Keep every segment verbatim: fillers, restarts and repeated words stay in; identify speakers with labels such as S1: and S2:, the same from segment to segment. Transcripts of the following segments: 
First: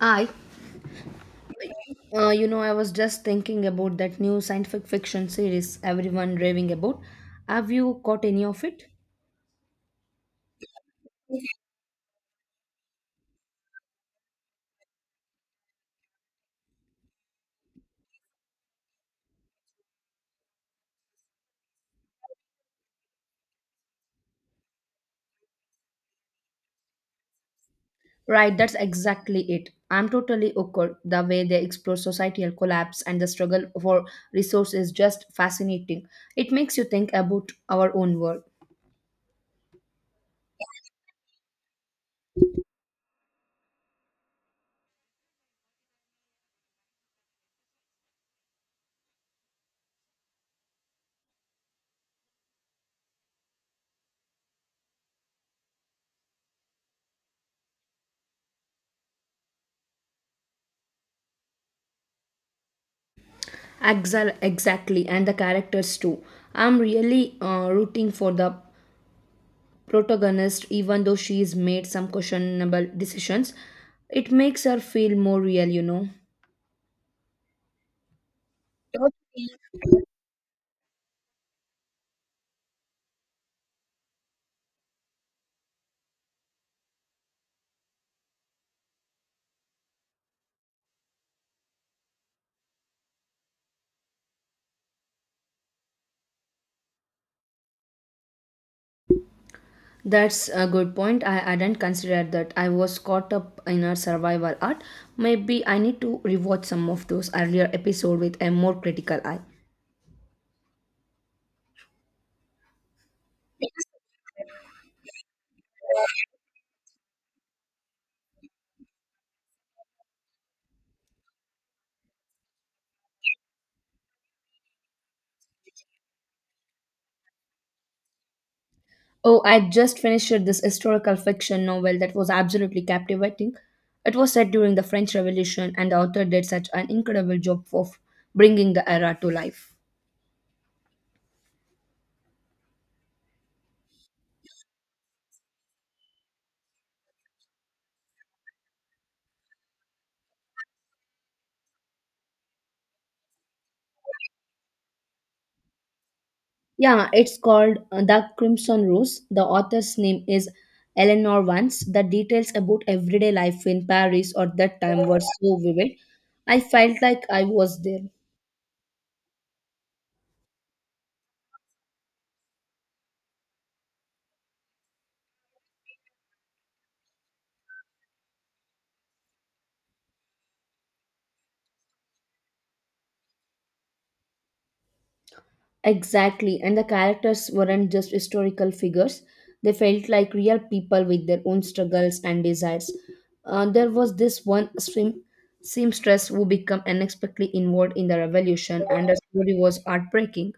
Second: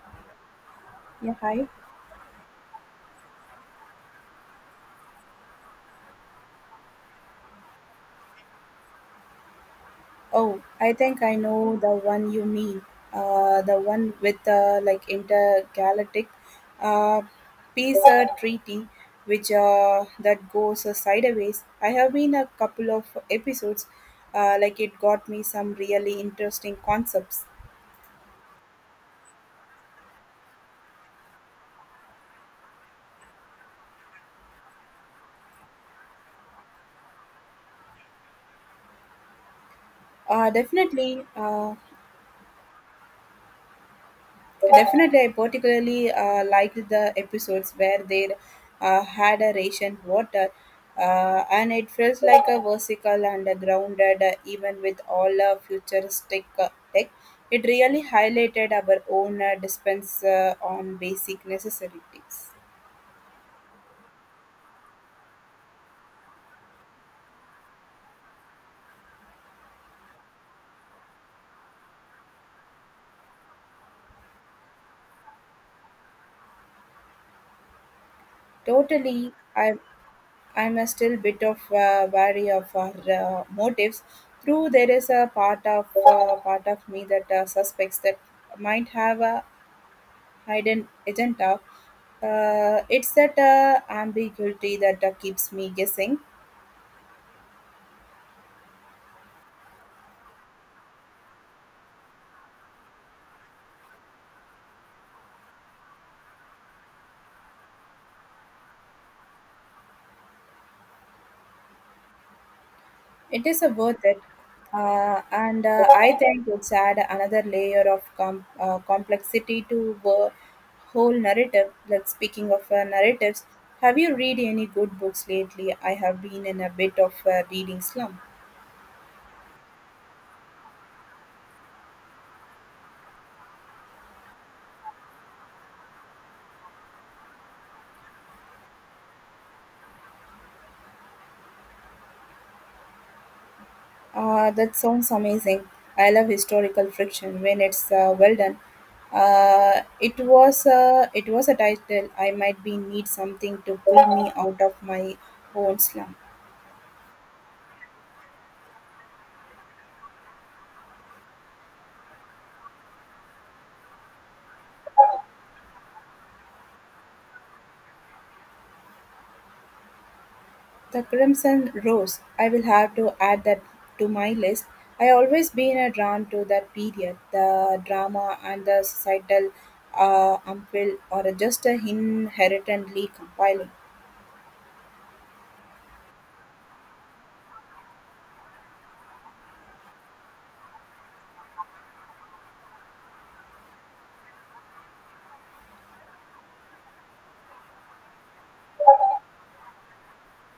S1: I,
S2: Yeah, hi.
S1: uh, you know, I was just thinking about that new scientific fiction series everyone raving about. Have you caught any of it?
S2: Oh, I think I know the one you mean. Uh, the one with the like intergalactic uh, peace uh, treaty, which uh, that goes uh, sideways. I have been a couple of episodes. Uh, like it got me some really interesting concepts.
S1: Right, that's exactly it. I'm totally okay. The way they explore societal collapse and the struggle for resource is just fascinating. It makes you think about our own world.
S2: Uh, definitely. Uh, Definitely, I particularly uh, liked the episodes where they uh, had a ration water, uh, and it felt like a vertical and a grounded, uh, even with all uh, futuristic uh, tech. It really highlighted our own uh, dispense uh, on basic necessities.
S1: Exa- Exactly, and the characters too. I'm really uh, rooting for the protagonist, even though she's made some questionable decisions, it makes her feel more real, you know.
S2: Totally, I I'm a still bit of uh, wary of our uh, motives. True, there is a part of uh, part of me that uh, suspects that might have a hidden agenda. Uh, it's that uh, ambiguity that uh, keeps me guessing.
S1: That's a good point. I hadn't considered that. I was caught up in her survival art. Maybe I need to rewatch some of those earlier episodes with a more critical eye.
S2: It is uh, worth it. Uh, and uh, I think it's add another layer of com- uh, complexity to the whole narrative. Like speaking of uh, narratives, have you read any good books lately? I have been in a bit of a reading slump.
S1: Oh, I just finished this historical fiction novel that was absolutely captivating. It was set during the French Revolution, and the author did such an incredible job of bringing the era to life.
S2: Uh, that sounds amazing. I love historical friction when it's uh, well done. Uh, it was uh, it was a title. I might be need something to pull me out of my own slump.
S1: Yeah, it's called uh, The Crimson Rose. The author's name is Eleanor Vance. The details about everyday life in Paris at that time were so vivid. I felt like I was there.
S2: The Crimson Rose. I will have to add that to my list. I always been uh, drawn to that period, the drama and the societal uh, upheaval, or just a inherently compiling.
S1: Exactly, and the characters weren't just historical figures, they felt like real people with their own struggles and desires. Uh, there was this one seam- seamstress who became unexpectedly involved in the revolution, and her story was heartbreaking.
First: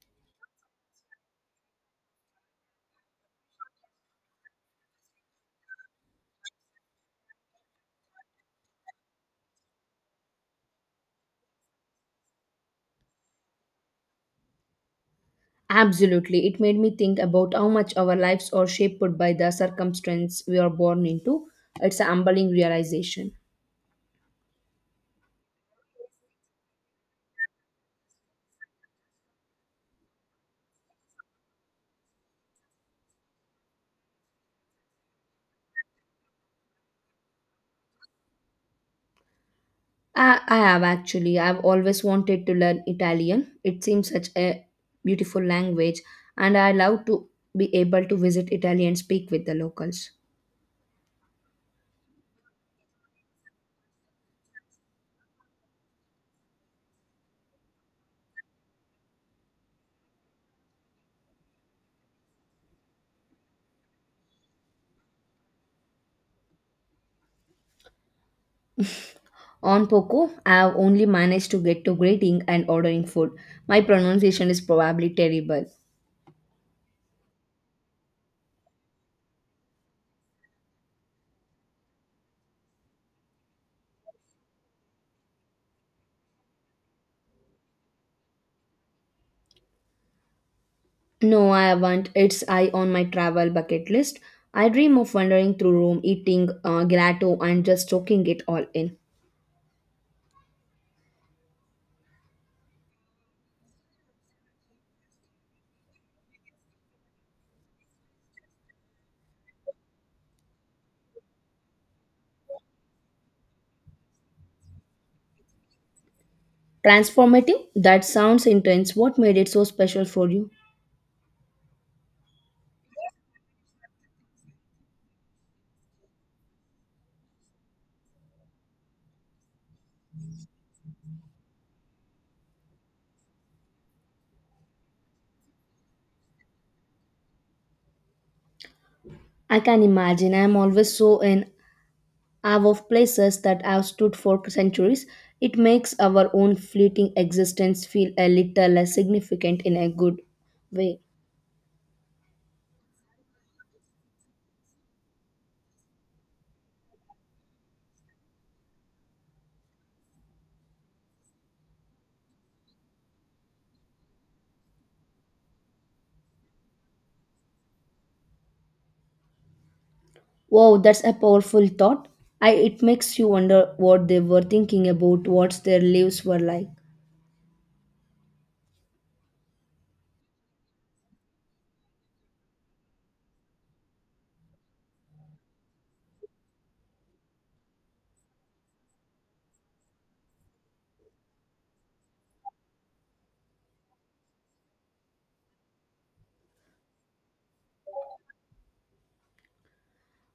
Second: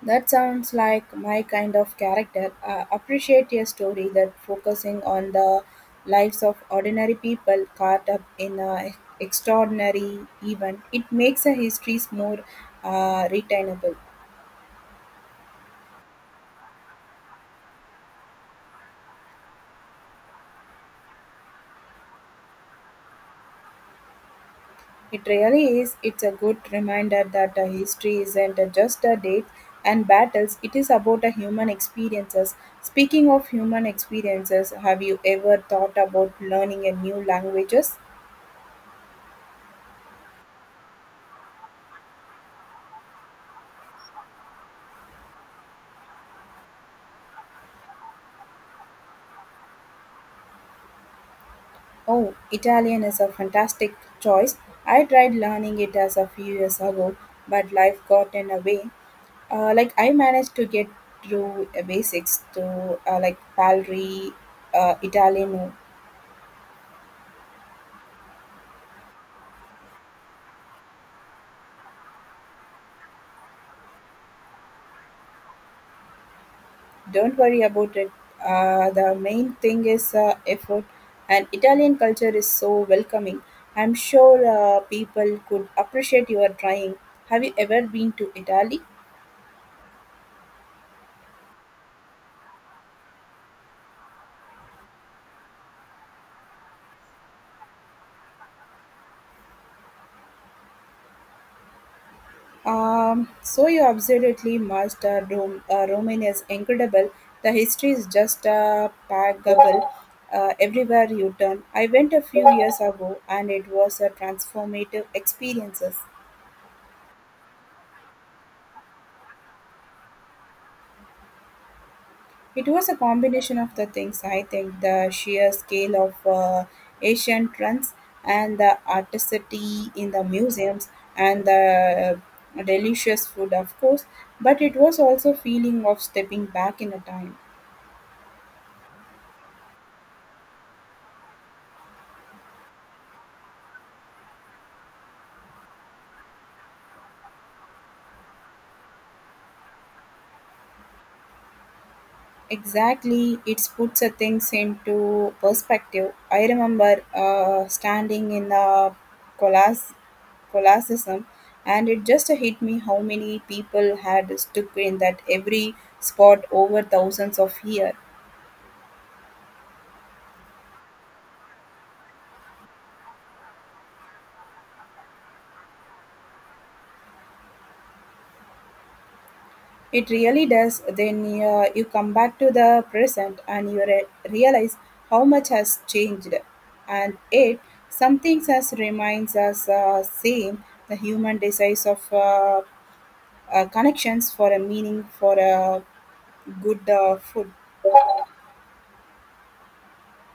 S2: That sounds like my kind of character. I appreciate a story that focusing on the lives of ordinary people caught up in an extraordinary event. It makes the histories more uh, retainable.
S1: Absolutely. It made me think about how much our lives are shaped by the circumstance we are born into. It's a humbling realization.
S2: It really is. It's a good reminder that a history isn't just a date and battles. It is about a human experiences. Speaking of human experiences, have you ever thought about learning a new languages?
S1: I, I have actually. I've always wanted to learn Italian. It seems such a beautiful language, and I love to be able to visit Italy and speak with the locals.
S2: Oh, Italian is a fantastic choice. I tried learning it as a few years ago, but life got in the way. Uh, like I managed to get through uh, basics to uh, like Palri, uh, Italiano.
S1: On Poco, I have only managed to get to greeting and ordering food. My pronunciation is probably terrible.
S2: Don't worry about it. Uh, the main thing is uh, effort, and Italian culture is so welcoming. I'm sure uh, people could appreciate your trying. Have you ever been to Italy?
S1: No, I haven't. It's I on my travel bucket list. I dream of wandering through Rome, eating uh, gelato, and just soaking it all in.
S2: Um, so you absolutely must. Uh, Rome, uh, Roman is incredible. The history is just uh, packable uh, everywhere you turn. I went a few years ago, and it was a transformative experiences.
S1: Transformative? That sounds intense. What made it so special for you?
S2: It was a combination of the things. I think the sheer scale of uh, Asian trends and the artistry in the museums and the delicious food, of course. But it was also feeling of stepping back in a time.
S1: I can imagine. I am always so in awe of places that have stood for centuries. It makes our own fleeting existence feel a little less significant in a good way.
S2: Exactly, it puts a things into perspective. I remember uh, standing in the Colas- Colosseum, and it just hit me how many people had stuck in that every spot over thousands of years.
S1: Wow, that's a powerful thought. I, it makes you wonder what they were thinking about, what their lives were like.
S2: It really does. Then uh, you come back to the present and you re- realize how much has changed, and it some things as reminds us uh, same the human desires of. Uh, uh, connections for a meaning for a good uh, food.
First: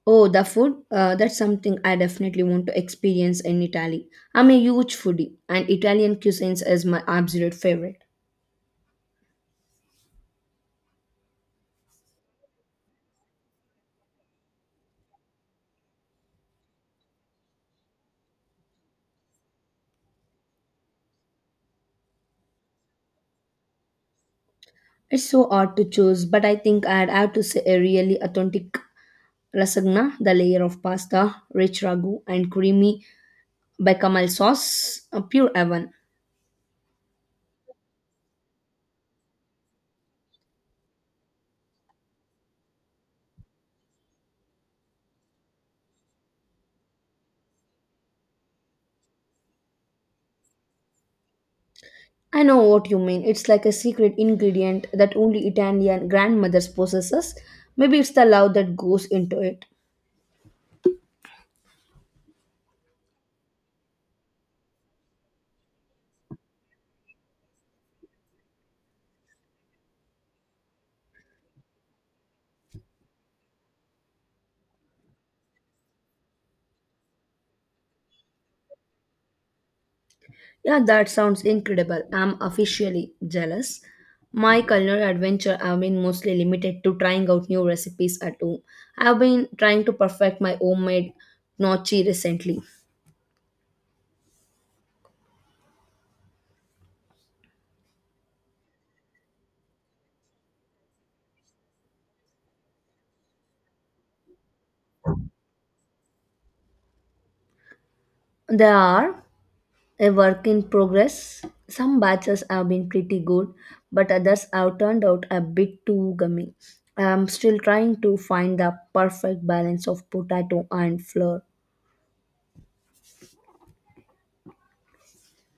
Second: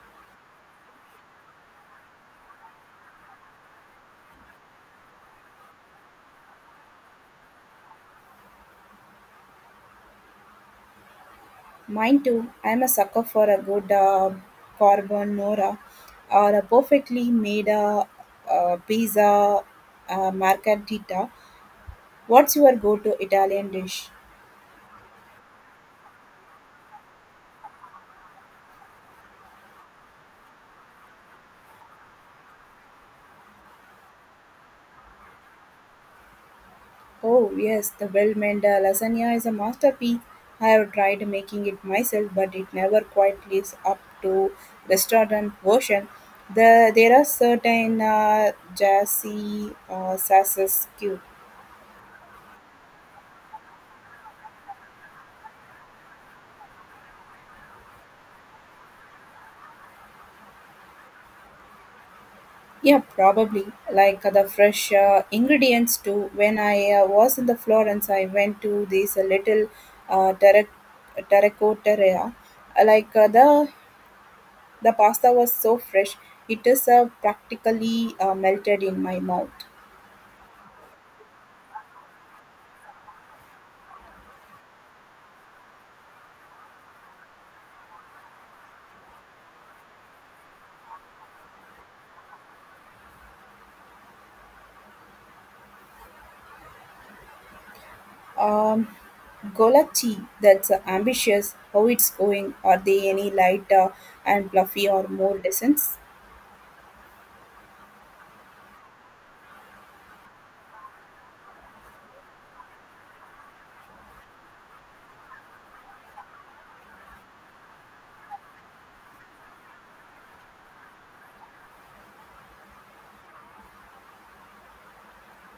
S1: Oh, the food? Uh, that's something I definitely want to experience in Italy. I'm a huge foodie, and Italian cuisines is my absolute favorite.
S2: Mine too. I'm a sucker for a good uh, carbonara or a perfectly made uh, uh, pizza uh, margherita. What's your go-to Italian dish?
S1: It's so hard to choose, but I think I'd have to say a really authentic lasagna, the layer of pasta, rich ragu, and creamy bechamel sauce, a pure heaven.
S2: Oh, yes, the well made uh, lasagna is a masterpiece. I have tried making it myself, but it never quite lives up to restaurant version. The, there are certain uh, jazzy uh, sauces too.
S1: I know what you mean. It's like a secret ingredient that only Italian grandmothers possesses. Maybe it's the love that goes into it.
S2: Yeah, probably like uh, the fresh uh, ingredients too. When I uh, was in the Florence, I went to this uh, little uh, terra- terracotta area, like uh, the The pasta was so fresh; it is uh, practically uh, melted in my mouth.
S1: Yeah, that sounds incredible. I'm officially jealous. My culinary adventure have been mostly limited to trying out new recipes at home. I've been trying to perfect my homemade gnocchi recently.
S2: Um, Golachi, that's uh, ambitious. How it's going? Are they any lighter and fluffy or more dense?
S1: They are a work in progress. Some batches have been pretty good, but others have turned out a bit too gummy. I'm still trying to find the perfect balance of potato and flour.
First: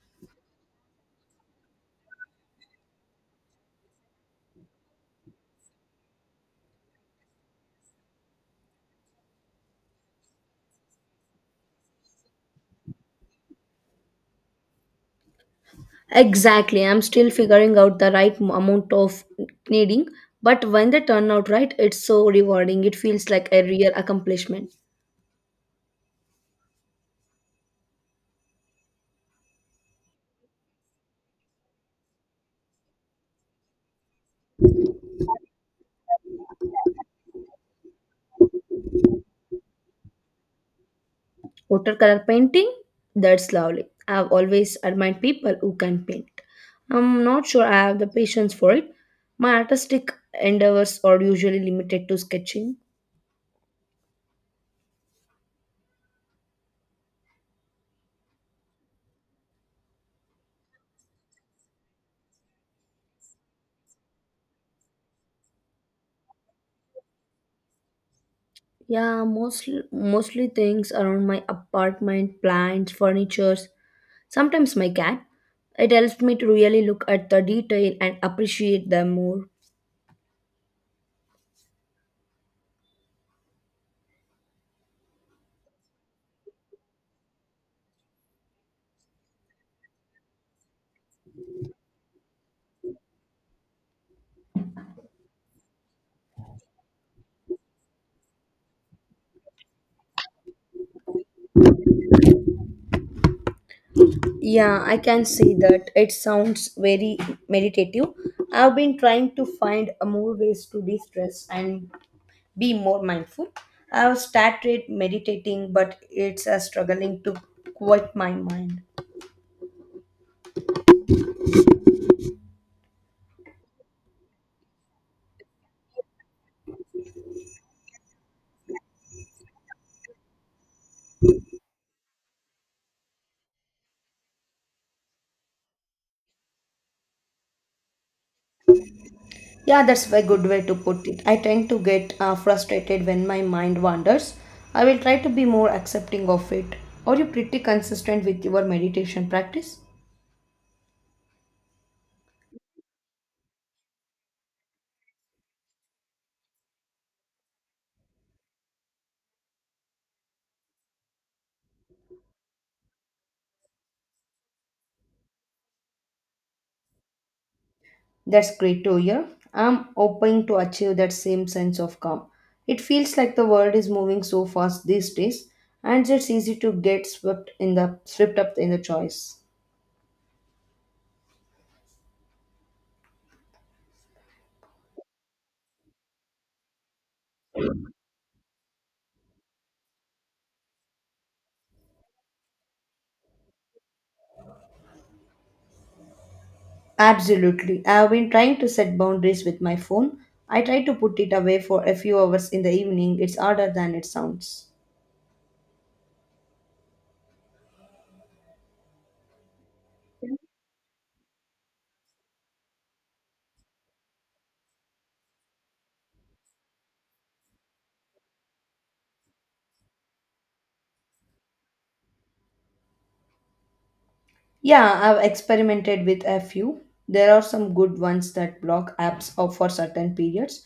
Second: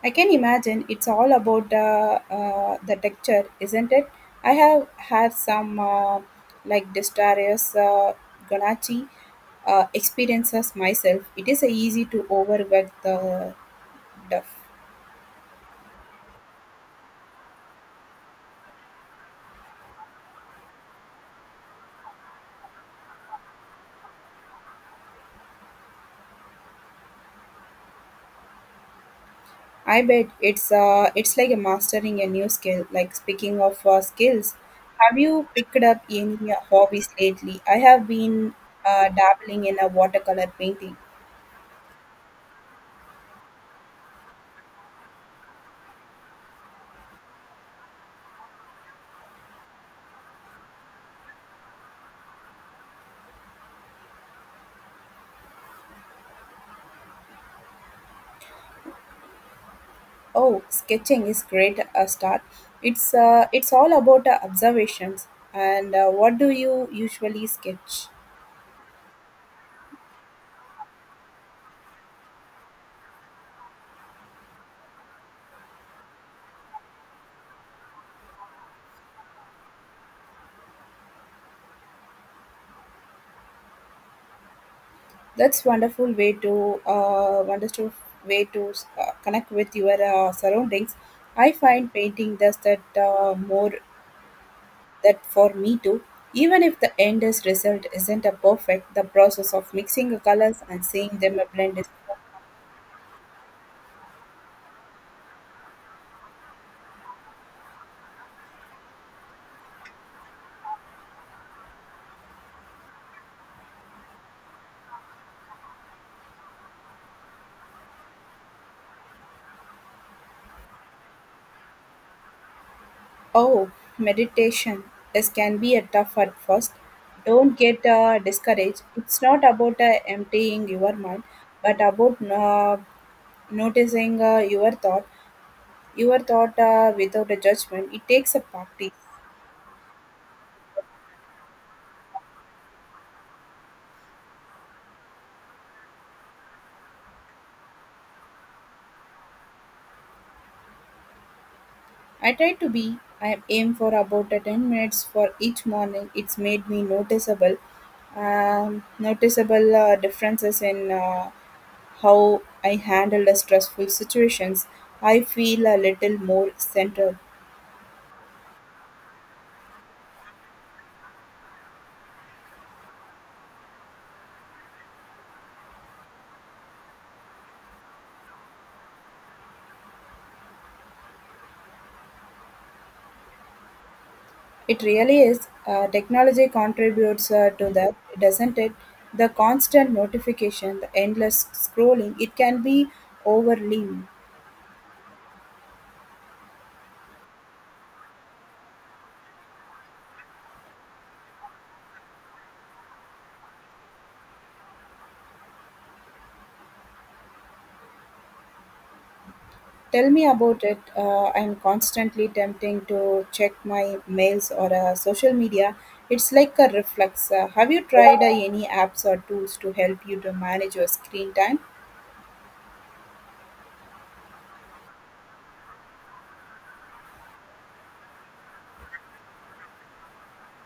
S2: I can imagine it's all about uh, uh, the texture, isn't it? I have had some uh, like Destarius uh, Ganachi uh, experiences myself. It is uh, easy to overwork the duff.
S1: Exactly. I'm still figuring out the right m- amount of kneading, but when they turn out right, it's so rewarding. It feels like a real accomplishment.
S2: I bet it's uh, it's like a mastering a new skill. Like speaking of uh, skills, have you picked up any uh, hobbies lately? I have been uh, dabbling in a watercolor painting.
S1: Watercolor painting, that's lovely. I've always admired people who can paint. I'm not sure I have the patience for it. My artistic endeavors are usually limited to sketching.
S2: Oh, sketching is great a start. It's uh, it's all about uh, observations. And uh, what do you usually sketch?
S1: Yeah, mostly mostly things around my apartment, plants, furnitures, sometimes my cat. It helps me to really look at the detail and appreciate them more.
S2: That's wonderful way to uh, wonderful way to uh, connect with your uh, surroundings. I find painting does that uh, more that for me too, even if the end is result isn't a perfect, the process of mixing the colors and seeing them blend is
S1: Yeah, I can see that. It sounds very meditative. I've been trying to find a more ways to de-stress and be more mindful. I've started meditating, but it's a struggling to quiet my mind.
S2: oh meditation is can be a tough at first. Don't get uh, discouraged. It's not about uh, emptying your mind, but about uh, noticing uh, your thought, your thought uh, without a judgment. It takes a practice.
S1: Yeah, that's a good way to put it. I tend to get uh, frustrated when my mind wanders. I will try to be more accepting of it. Are you pretty consistent with your meditation practice?
S2: I try to be. I aim for about a ten minutes for each morning. It's made me noticeable, um, noticeable uh, differences in uh, how I handle the stressful situations. I feel a little more centered.
S1: That's great to hear. I'm hoping to achieve that same sense of calm. It feels like the world is moving so fast these days, and it's easy to get swept in the swept up in the choice.
S2: It really is. Uh, technology contributes uh, to that, doesn't it? The constant notification, the endless scrolling, it can be overwhelming.
S1: Absolutely. I have been trying to set boundaries with my phone. I try to put it away for a few hours in the evening. It's harder than it sounds.
S2: Tell me about it. Uh, I'm constantly tempting to check my mails or uh, social media. It's like a reflex. Uh, have you tried uh, any apps or tools to help you to manage your screen time?
S1: Yeah, I've experimented with a few. There are some good ones that block apps out for certain periods.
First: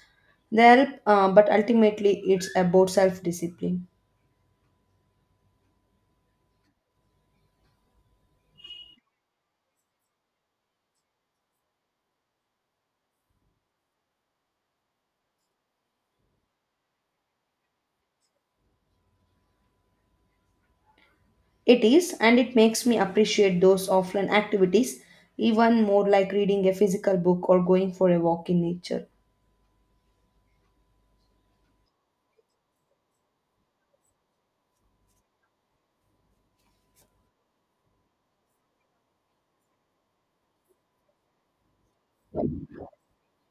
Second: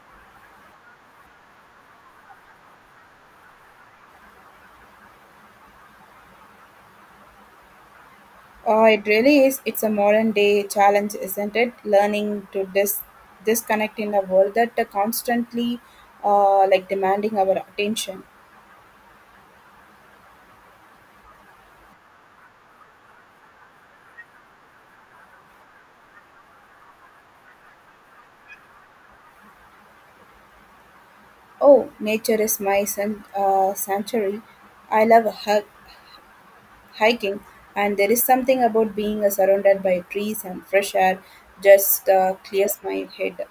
S1: They help, uh, but ultimately it's about self discipline.
S2: Uh, it really is. It's a modern day challenge, isn't it? Learning to dis- disconnect in a world that uh, constantly uh, like demanding our attention.
S1: It is, and it makes me appreciate those offline activities even more like reading a physical book or going for a walk in nature.
S2: Oh, nature is my san- uh, sanctuary. I love hiking, and there is something about being uh, surrounded by trees and fresh air just uh, clears my head.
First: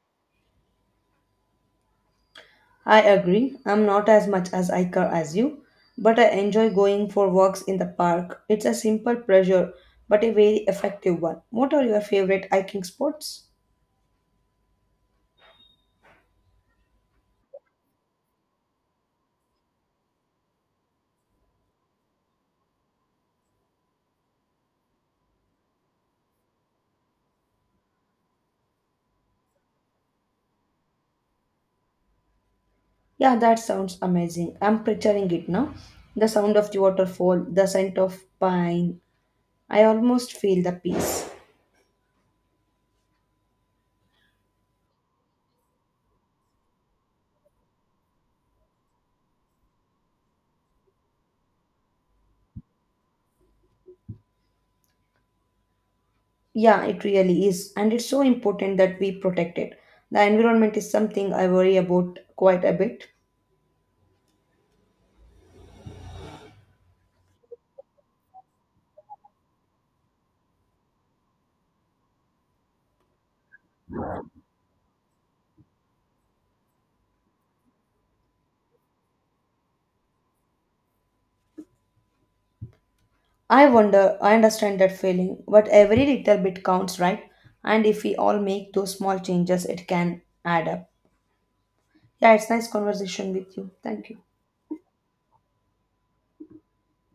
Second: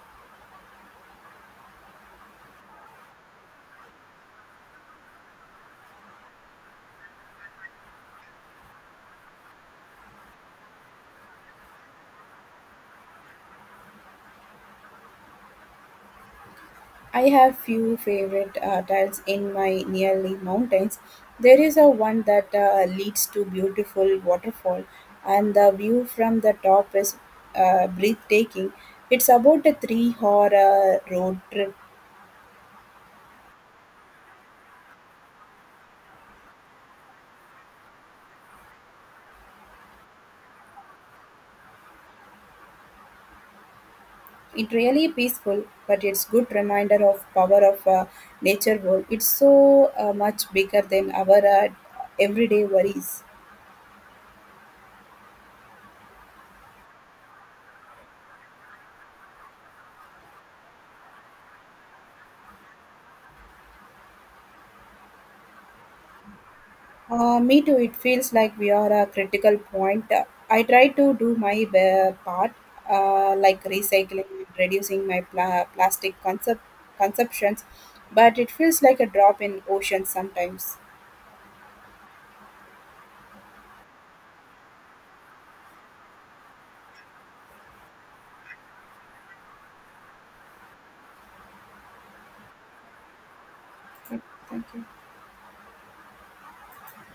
S1: I agree, I'm not as much as Iker as you, but I enjoy going for walks in the park. It's a simple pleasure, but a very effective one. What are your favorite hiking spots?
S2: I have few favorite uh, trails in my nearly mountains. There is a one that uh, leads to beautiful waterfall, and the view from the top is uh, breathtaking. It's about a three hour uh, road trip.
S1: Yeah, that sounds amazing. I'm picturing it now. The sound of the waterfall, the scent of pine. I almost feel the peace.
S2: It really peaceful, but it's good reminder of power of uh, nature world. It's so uh, much bigger than our uh, everyday worries.
S1: Yeah, it really is. And it's so important that we protect it. The environment is something I worry about quite a bit.
S2: Uh, me too. It feels like we are a critical point. Uh, I try to do my uh, part, uh, like recycling and reducing my pla- plastic concept consumptions, but it feels like a drop in ocean sometimes.
S1: I wonder, I understand that feeling, but every little bit counts, right? And if we all make those small changes, it can add up. Yeah, it's nice conversation with you. Thank you.
S2: Thank you.